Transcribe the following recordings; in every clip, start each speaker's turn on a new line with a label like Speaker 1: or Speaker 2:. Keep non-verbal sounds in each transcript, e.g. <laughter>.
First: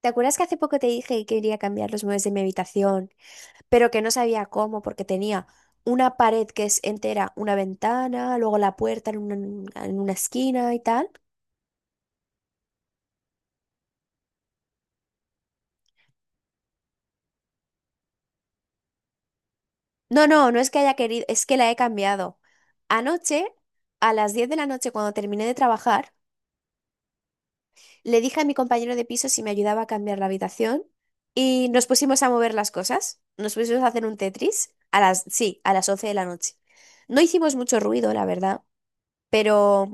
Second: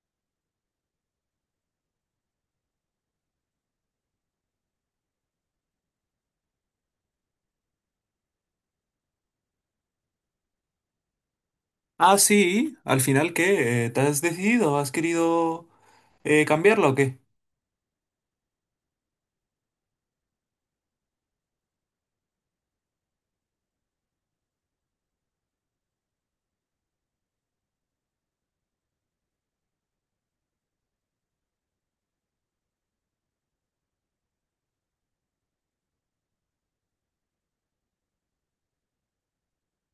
Speaker 1: ¿Te acuerdas que hace poco te dije que quería cambiar los muebles de mi habitación, pero que no sabía cómo porque tenía una pared que es entera, una ventana, luego la puerta en una esquina y tal?
Speaker 2: Ah, sí, al final, ¿qué? ¿Te has decidido? ¿Has querido cambiarla o qué?
Speaker 1: No, no, no es que haya querido, es que la he cambiado. Anoche, a las 10 de la noche, cuando terminé de trabajar, le dije a mi compañero de piso si me ayudaba a cambiar la habitación y nos pusimos a mover las cosas, nos pusimos a hacer un Tetris a las, sí, a las 11 de la noche. No hicimos mucho ruido, la verdad, pero...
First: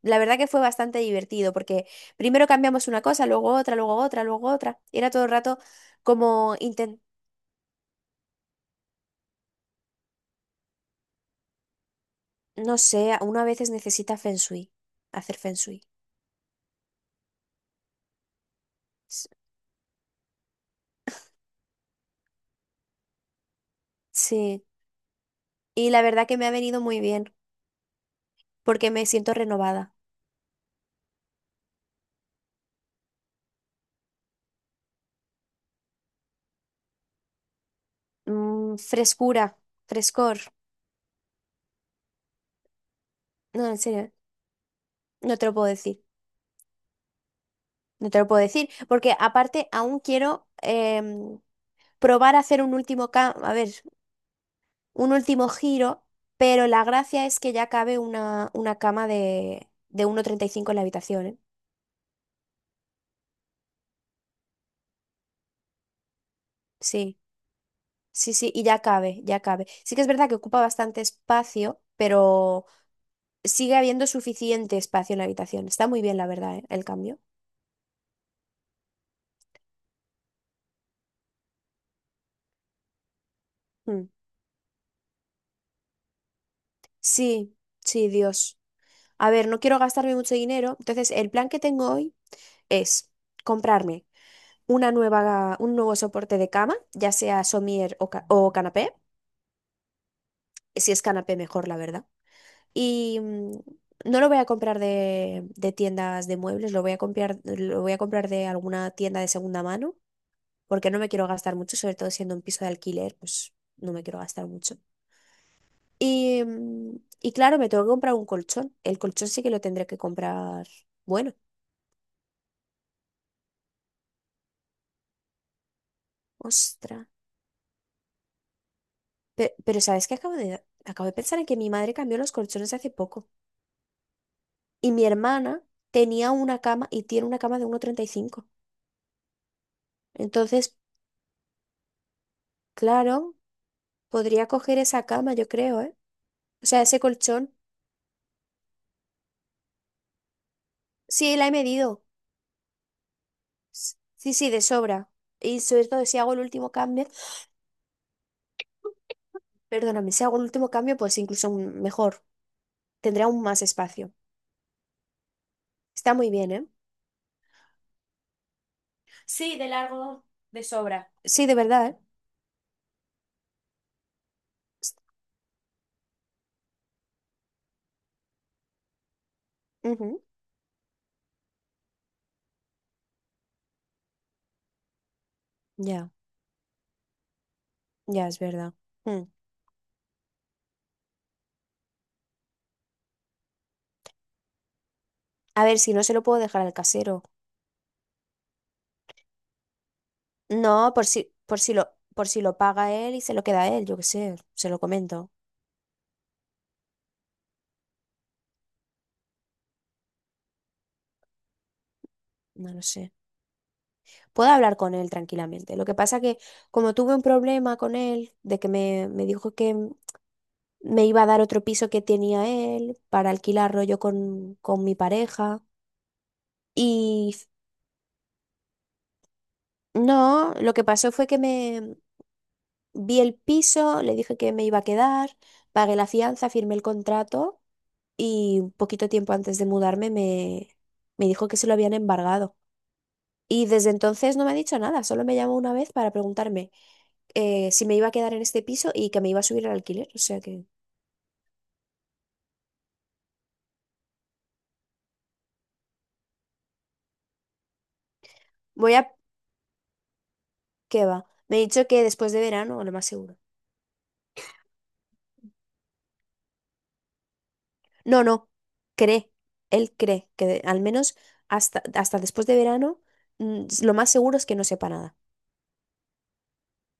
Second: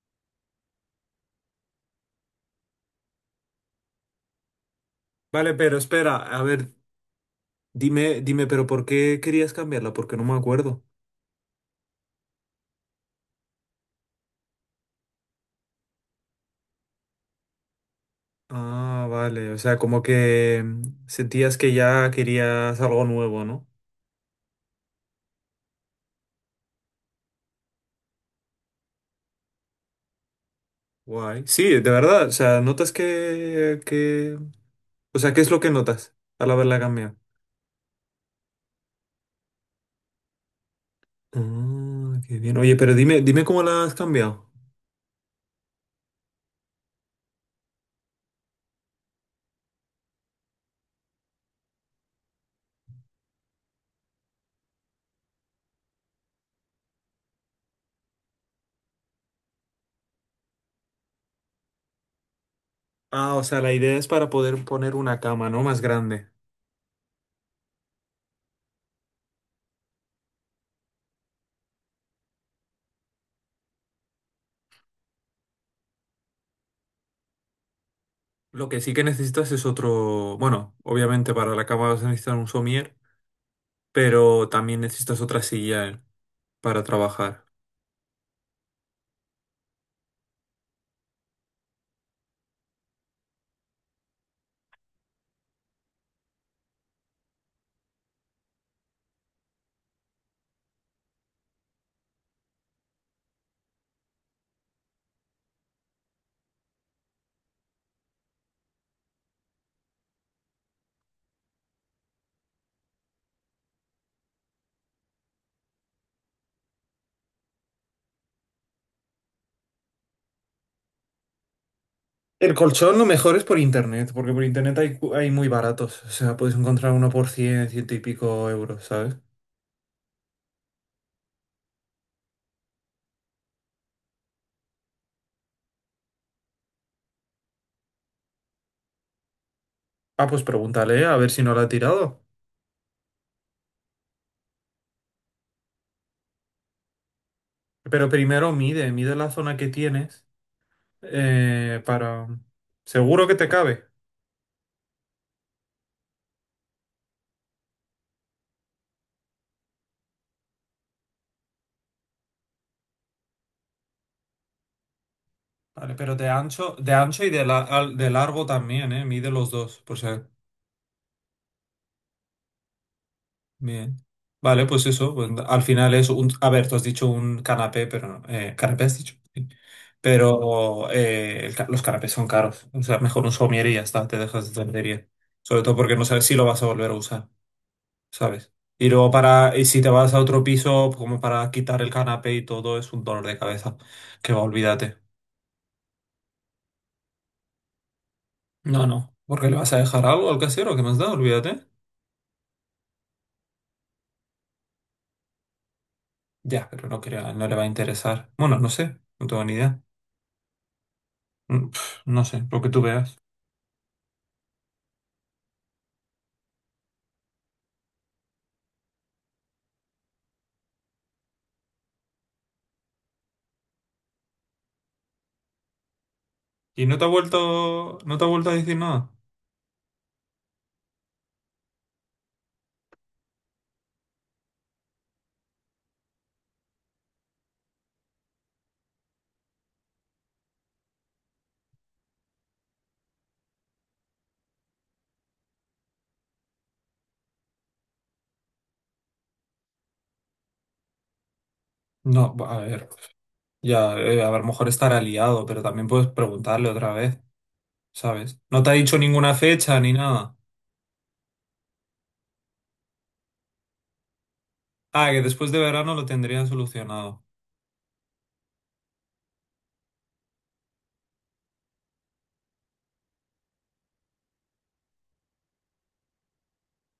Speaker 1: La verdad que fue bastante divertido porque primero cambiamos una cosa, luego otra, luego otra, luego otra. Era todo el
Speaker 2: Vale,
Speaker 1: rato
Speaker 2: pero espera, a
Speaker 1: como
Speaker 2: ver,
Speaker 1: inten-
Speaker 2: dime, pero ¿por qué querías cambiarla? Porque no me acuerdo.
Speaker 1: no sé, uno a veces necesita feng shui, hacer feng shui.
Speaker 2: Ah,
Speaker 1: S-
Speaker 2: vale, o sea, como que sentías que ya querías algo nuevo, ¿no?
Speaker 1: Sí, y la verdad que me ha venido muy bien porque me siento renovada.
Speaker 2: Guay. Sí, de verdad, o sea, notas que... O sea, ¿qué es lo que notas al haberla cambiado?
Speaker 1: Frescura, frescor.
Speaker 2: Ah, qué bien. Oye, pero dime cómo
Speaker 1: No, en
Speaker 2: la has
Speaker 1: serio,
Speaker 2: cambiado.
Speaker 1: no te lo puedo decir. No te lo puedo decir porque aparte aún quiero probar a hacer un último cambio. A ver, un último giro, pero la gracia es que ya cabe una cama de 1,35 en la habitación, ¿eh?
Speaker 2: Ah, o sea, la idea es para poder poner una cama, ¿no? Más grande.
Speaker 1: Sí, sí, sí, y ya cabe, ya cabe. Sí que es verdad que ocupa bastante espacio, pero sigue habiendo suficiente espacio en la habitación. Está muy bien, la verdad, ¿eh? El cambio.
Speaker 2: Lo que sí que necesitas es otro, bueno, obviamente para la cama vas a necesitar un somier,
Speaker 1: Mm.
Speaker 2: pero también necesitas otra silla para trabajar.
Speaker 1: Sí, sí, Dios. A ver, no quiero gastarme mucho dinero, entonces el plan que tengo hoy es comprarme una nueva, un nuevo soporte de cama, ya sea somier o canapé, si es canapé mejor, la verdad. Y mm, no lo voy a comprar de tiendas de muebles, lo voy a comprar de alguna tienda de segunda mano, porque no me quiero gastar mucho, sobre todo siendo un piso de alquiler, pues no me quiero gastar mucho. Y claro, me tengo que comprar un colchón. El colchón sí que lo tendré que comprar. Bueno,
Speaker 2: El colchón lo mejor es por internet, porque por internet hay, hay muy baratos. O sea, puedes encontrar
Speaker 1: ostra.
Speaker 2: uno por 100 ciento y pico euros, ¿sabes?
Speaker 1: Pero, ¿sabes qué? Acabo de pensar en que mi madre cambió los colchones hace poco. Y mi hermana tenía una cama y tiene una cama de 1,35.
Speaker 2: Ah, pues
Speaker 1: Entonces,
Speaker 2: pregúntale a ver si no lo ha tirado.
Speaker 1: claro. Podría coger esa cama, yo creo, ¿eh? O sea, ese colchón.
Speaker 2: Pero primero mide la zona que tienes
Speaker 1: Sí, la he medido.
Speaker 2: para... Seguro que te cabe.
Speaker 1: Sí, sí, de sobra. Y sobre todo si hago el último cambio, perdóname, si hago el último cambio, pues incluso mejor. Tendré aún más espacio.
Speaker 2: Vale,
Speaker 1: Está
Speaker 2: pero de
Speaker 1: muy bien, ¿eh?
Speaker 2: ancho, de largo también, ¿eh? Mide los
Speaker 1: Sí, de
Speaker 2: dos, pues
Speaker 1: largo, de sobra. Sí, de verdad, ¿eh?
Speaker 2: bien. Vale, pues
Speaker 1: S-
Speaker 2: eso, pues, al final es un... A ver, tú has dicho un canapé, pero no... ¿canapé has dicho? Sí.
Speaker 1: Ujú.
Speaker 2: Pero los canapés son caros. O sea, mejor un somier y ya está, te dejas de tontería. Sobre todo porque no
Speaker 1: Ya,
Speaker 2: sabes si lo vas a volver a usar,
Speaker 1: ya es
Speaker 2: ¿sabes?
Speaker 1: verdad.
Speaker 2: Y luego
Speaker 1: Mm.
Speaker 2: para... Y si te vas a otro piso, como para quitar el canapé y todo, es un dolor de cabeza. Que va, olvídate.
Speaker 1: A ver, si no se lo puedo dejar al casero.
Speaker 2: No, no, ¿porque le vas a dejar algo al casero que me
Speaker 1: No,
Speaker 2: has
Speaker 1: por
Speaker 2: dado?
Speaker 1: si, por
Speaker 2: Olvídate.
Speaker 1: si lo, por si lo paga él y se lo queda él, yo qué sé, se lo comento.
Speaker 2: Ya, pero no, no le va a interesar. Bueno, no sé, no tengo ni idea. No sé, lo que
Speaker 1: No
Speaker 2: tú
Speaker 1: lo sé.
Speaker 2: veas.
Speaker 1: Puedo hablar con él tranquilamente. Lo que pasa que como tuve un problema con él, de que me dijo que me iba a dar otro piso que tenía él para alquilarlo yo con mi pareja.
Speaker 2: ¿Y no te ha
Speaker 1: Y f-
Speaker 2: vuelto, no te ha vuelto a decir nada?
Speaker 1: no, lo que pasó fue que me vi el piso, le dije que me iba a quedar, pagué la fianza, firmé el contrato y un poquito tiempo antes de mudarme me dijo que se lo habían embargado. Y desde entonces no me ha dicho nada, solo me llamó una vez para preguntarme si me iba a quedar en este piso y que me iba a subir el alquiler. O sea que
Speaker 2: No, a ver, ya, a lo mejor estará liado, pero también puedes preguntarle otra vez, ¿sabes? No te ha
Speaker 1: voy
Speaker 2: dicho
Speaker 1: a...
Speaker 2: ninguna fecha ni nada.
Speaker 1: ¿Qué va? Me ha dicho que después de verano, lo más seguro.
Speaker 2: Ah, que después de verano lo tendrían solucionado.
Speaker 1: No, no, cree. Él cree que al menos hasta después de verano lo más seguro es que no sepa nada.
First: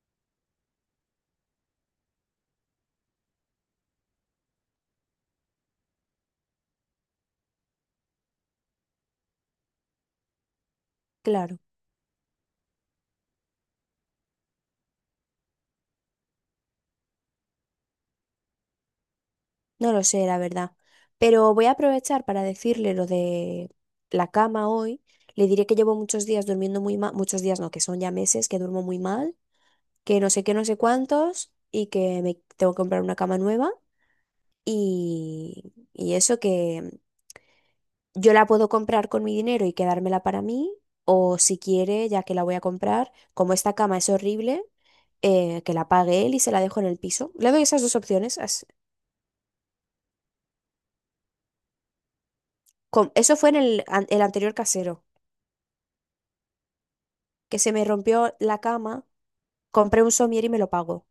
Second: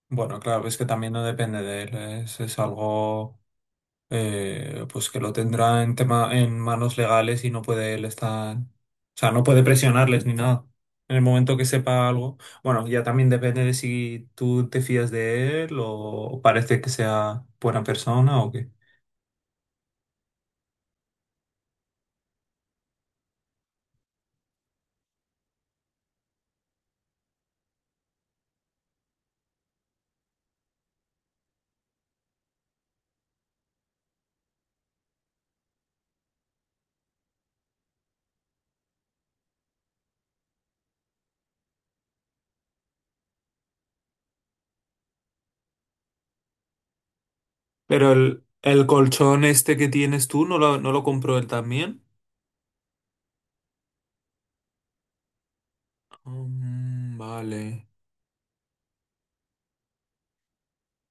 Speaker 2: Bueno, claro, es que también no depende de él, es algo. Pues que lo tendrá en tema, en manos legales y no puede él estar, o sea, no puede presionarles ni nada. En el momento
Speaker 1: Claro,
Speaker 2: que sepa algo, bueno, ya también depende de si tú te fías de él o parece que sea buena persona o qué.
Speaker 1: no lo sé, la verdad. Pero voy a aprovechar para decirle lo de la cama hoy. Le diré que llevo muchos días durmiendo muy mal, muchos días no, que son ya meses que duermo muy mal, que no sé qué, no sé cuántos, y que me tengo que comprar una cama nueva. Y eso que yo la puedo comprar con mi dinero y quedármela para mí, o si quiere, ya que la voy a comprar, como esta cama es horrible, que la pague él y se la dejo en el piso. Le doy esas dos
Speaker 2: Pero
Speaker 1: opciones.
Speaker 2: el colchón este que tienes tú, ¿no lo, no lo compró él también?
Speaker 1: Eso fue en el anterior casero,
Speaker 2: Mm,
Speaker 1: que se me
Speaker 2: vale.
Speaker 1: rompió la cama, compré un somier y me lo pago.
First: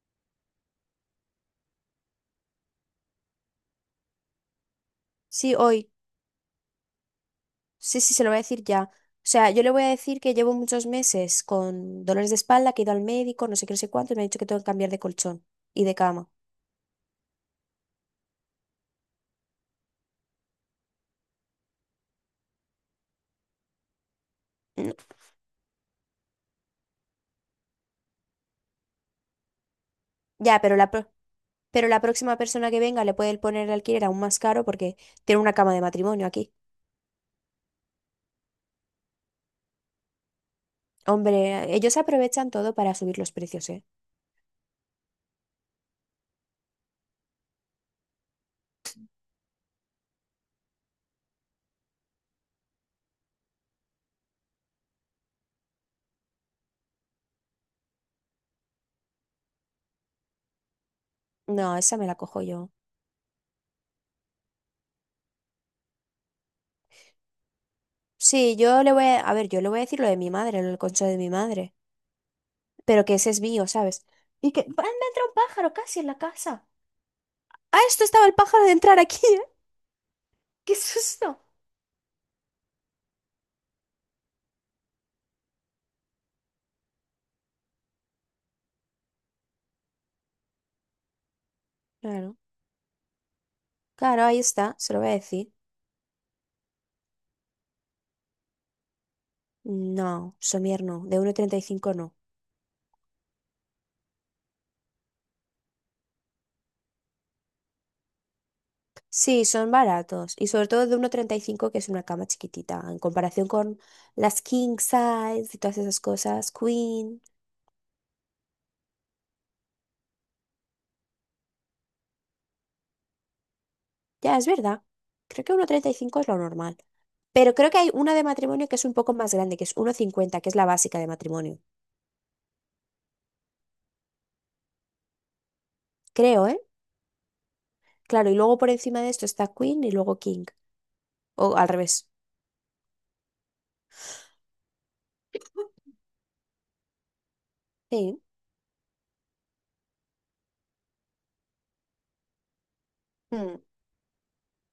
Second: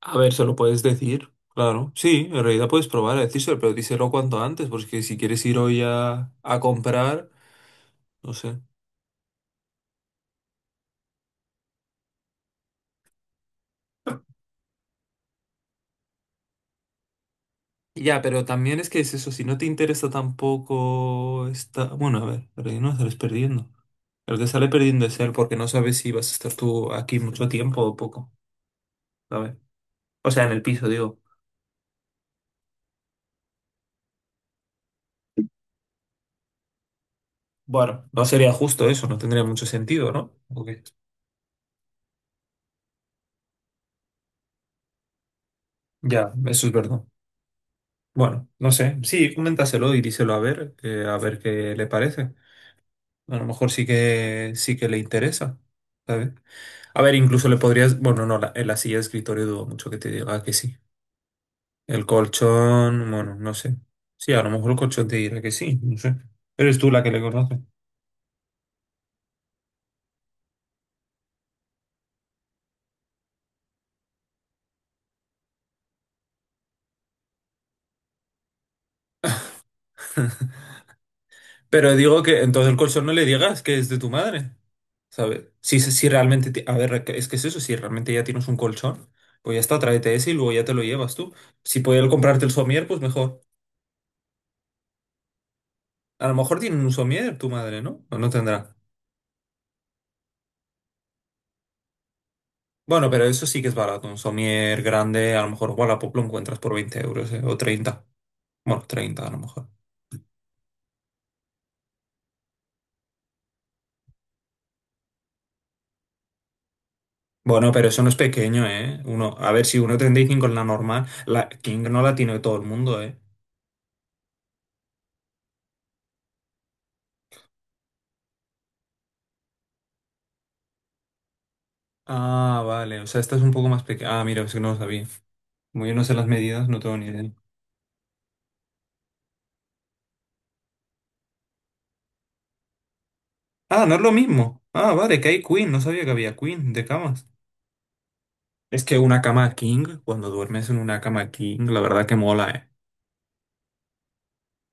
Speaker 2: A ver, se lo puedes decir. Claro, sí, en realidad puedes probar a decírselo, pero díselo cuanto antes, porque si quieres
Speaker 1: Sí,
Speaker 2: ir hoy
Speaker 1: hoy.
Speaker 2: a comprar,
Speaker 1: Sí, sí, se lo
Speaker 2: no
Speaker 1: voy a
Speaker 2: sé.
Speaker 1: decir ya. O sea, yo le voy a decir que llevo muchos meses con dolores de espalda, que he ido al médico, no sé qué, no sé cuánto, y me ha dicho que tengo que cambiar de colchón y de cama.
Speaker 2: Ya, pero también es que es eso, si no te interesa tampoco está, bueno, a ver, pero ahí no sales perdiendo. El que sale
Speaker 1: Mm,
Speaker 2: perdiendo es él porque no sabes si vas a estar tú aquí mucho tiempo o poco, ¿sabes? O sea, en
Speaker 1: ya,
Speaker 2: el
Speaker 1: pero
Speaker 2: piso,
Speaker 1: la, pro-
Speaker 2: digo.
Speaker 1: pero la próxima persona que venga le puede poner el alquiler aún más caro porque tiene una cama de matrimonio aquí.
Speaker 2: Bueno, no sería justo eso, no tendría mucho sentido, ¿no? Ok.
Speaker 1: Hombre, ellos aprovechan todo para subir los precios, ¿eh?
Speaker 2: Ya, eso es verdad. Bueno, no sé. Sí, coméntaselo y díselo a ver qué le parece. A lo mejor sí que le interesa, ¿sabes? A ver, incluso le podrías, bueno, no, en la silla de escritorio dudo mucho que te diga que sí.
Speaker 1: No, esa
Speaker 2: El
Speaker 1: me la cojo yo.
Speaker 2: colchón, bueno, no sé. Sí, a lo mejor el colchón te dirá que sí, no sé. Eres tú la que le conoce.
Speaker 1: Sí, yo le voy a... A ver, yo le voy a decir lo de mi madre, lo del colchón de mi madre, pero que ese es mío, ¿sabes? Y que... ¡Ah, me entra un pájaro casi en la casa! ¡Ah, esto estaba el pájaro de entrar aquí! ¿Eh?
Speaker 2: <laughs>
Speaker 1: ¡Qué susto!
Speaker 2: Pero digo que entonces el colchón no le digas que es de tu madre, ¿sabes? Si, si realmente, a ver, es que es eso, si realmente ya tienes un colchón, pues ya está, tráete ese y luego ya te lo llevas tú. Si pudiera
Speaker 1: Claro,
Speaker 2: comprarte el somier, pues mejor.
Speaker 1: claro, ahí está, se lo voy a decir.
Speaker 2: A lo mejor tiene un somier tu madre, ¿no? O no tendrá.
Speaker 1: No, somier no, de 1,35 no.
Speaker 2: Bueno, pero eso sí que es barato, un somier grande, a lo mejor Wallapop lo encuentras por 20 euros, ¿eh? O 30. Bueno, 30 a lo
Speaker 1: Sí,
Speaker 2: mejor.
Speaker 1: son baratos y sobre todo de 1,35 que es una cama chiquitita en comparación con las king size y todas esas cosas, queen.
Speaker 2: Bueno, pero eso no es pequeño, ¿eh? Uno, a ver, si 1,35 es la normal, la king no la tiene todo el mundo, ¿eh?
Speaker 1: Ya, es verdad. Creo que 1,35 es lo normal. Pero creo que hay una de matrimonio que es un poco más grande, que es 1,50, que es la básica de matrimonio.
Speaker 2: Ah, vale, o sea, esta es un poco más pequeña. Ah, mira, es que no lo sabía. Como yo no sé las
Speaker 1: Creo, ¿eh?
Speaker 2: medidas, no tengo ni idea.
Speaker 1: Claro, y luego por encima de esto está queen y luego king. O al revés.
Speaker 2: Ah, no es lo mismo. Ah, vale, que hay queen, no sabía que había queen de camas.
Speaker 1: Sí.
Speaker 2: Es que una cama king, cuando duermes en una cama king, la verdad que mola, ¿eh?
Speaker 1: Mm.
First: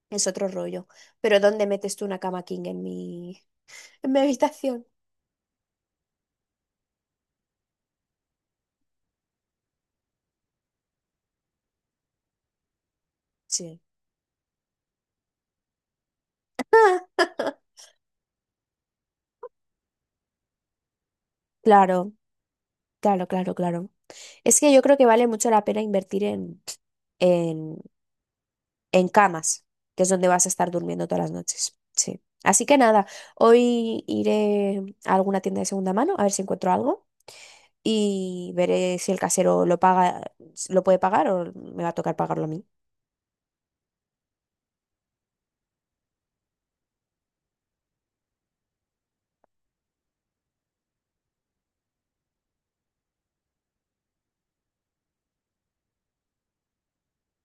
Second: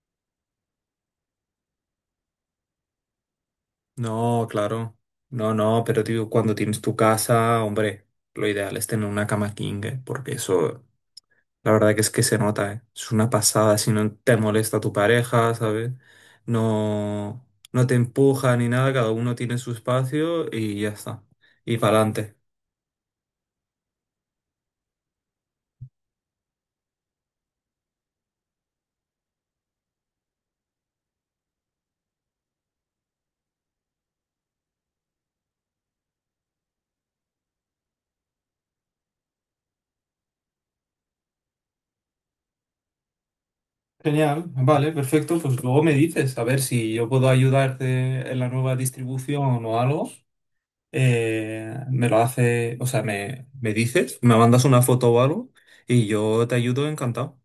Speaker 1: Es otro rollo. Pero ¿dónde metes tú una cama king en mi
Speaker 2: No,
Speaker 1: habitación?
Speaker 2: claro. No, no, pero tío, cuando tienes tu casa, hombre, lo ideal es tener una cama king, ¿eh? Porque eso la verdad que es que se nota, ¿eh? Es una pasada
Speaker 1: Sí.
Speaker 2: si no te molesta tu pareja, ¿sabes? No,
Speaker 1: <laughs>
Speaker 2: no te empuja ni nada, cada uno tiene su espacio y ya está. Y para
Speaker 1: Claro,
Speaker 2: adelante.
Speaker 1: claro, claro, claro. Es que yo creo que vale mucho la pena invertir en, en camas, que es donde vas a estar durmiendo todas las noches. Sí. Así que nada, hoy iré a alguna tienda de segunda mano a ver si encuentro algo y veré si el casero lo paga, lo puede pagar o me va a tocar pagarlo a mí.
Speaker 2: Genial, vale, perfecto. Pues luego me dices, a ver si yo puedo ayudarte en la nueva distribución o algo. Me lo hace, o sea, me dices, me mandas una foto o algo y yo te ayudo encantado.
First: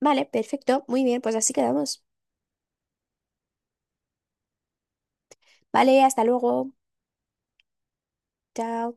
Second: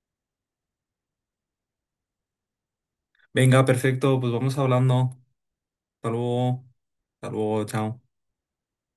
Speaker 1: Vale, perfecto, muy bien, pues así quedamos.
Speaker 2: Venga, perfecto, pues vamos hablando.
Speaker 1: Vale,
Speaker 2: Hasta
Speaker 1: hasta
Speaker 2: luego.
Speaker 1: luego.
Speaker 2: Hasta luego, chao.
Speaker 1: Chao.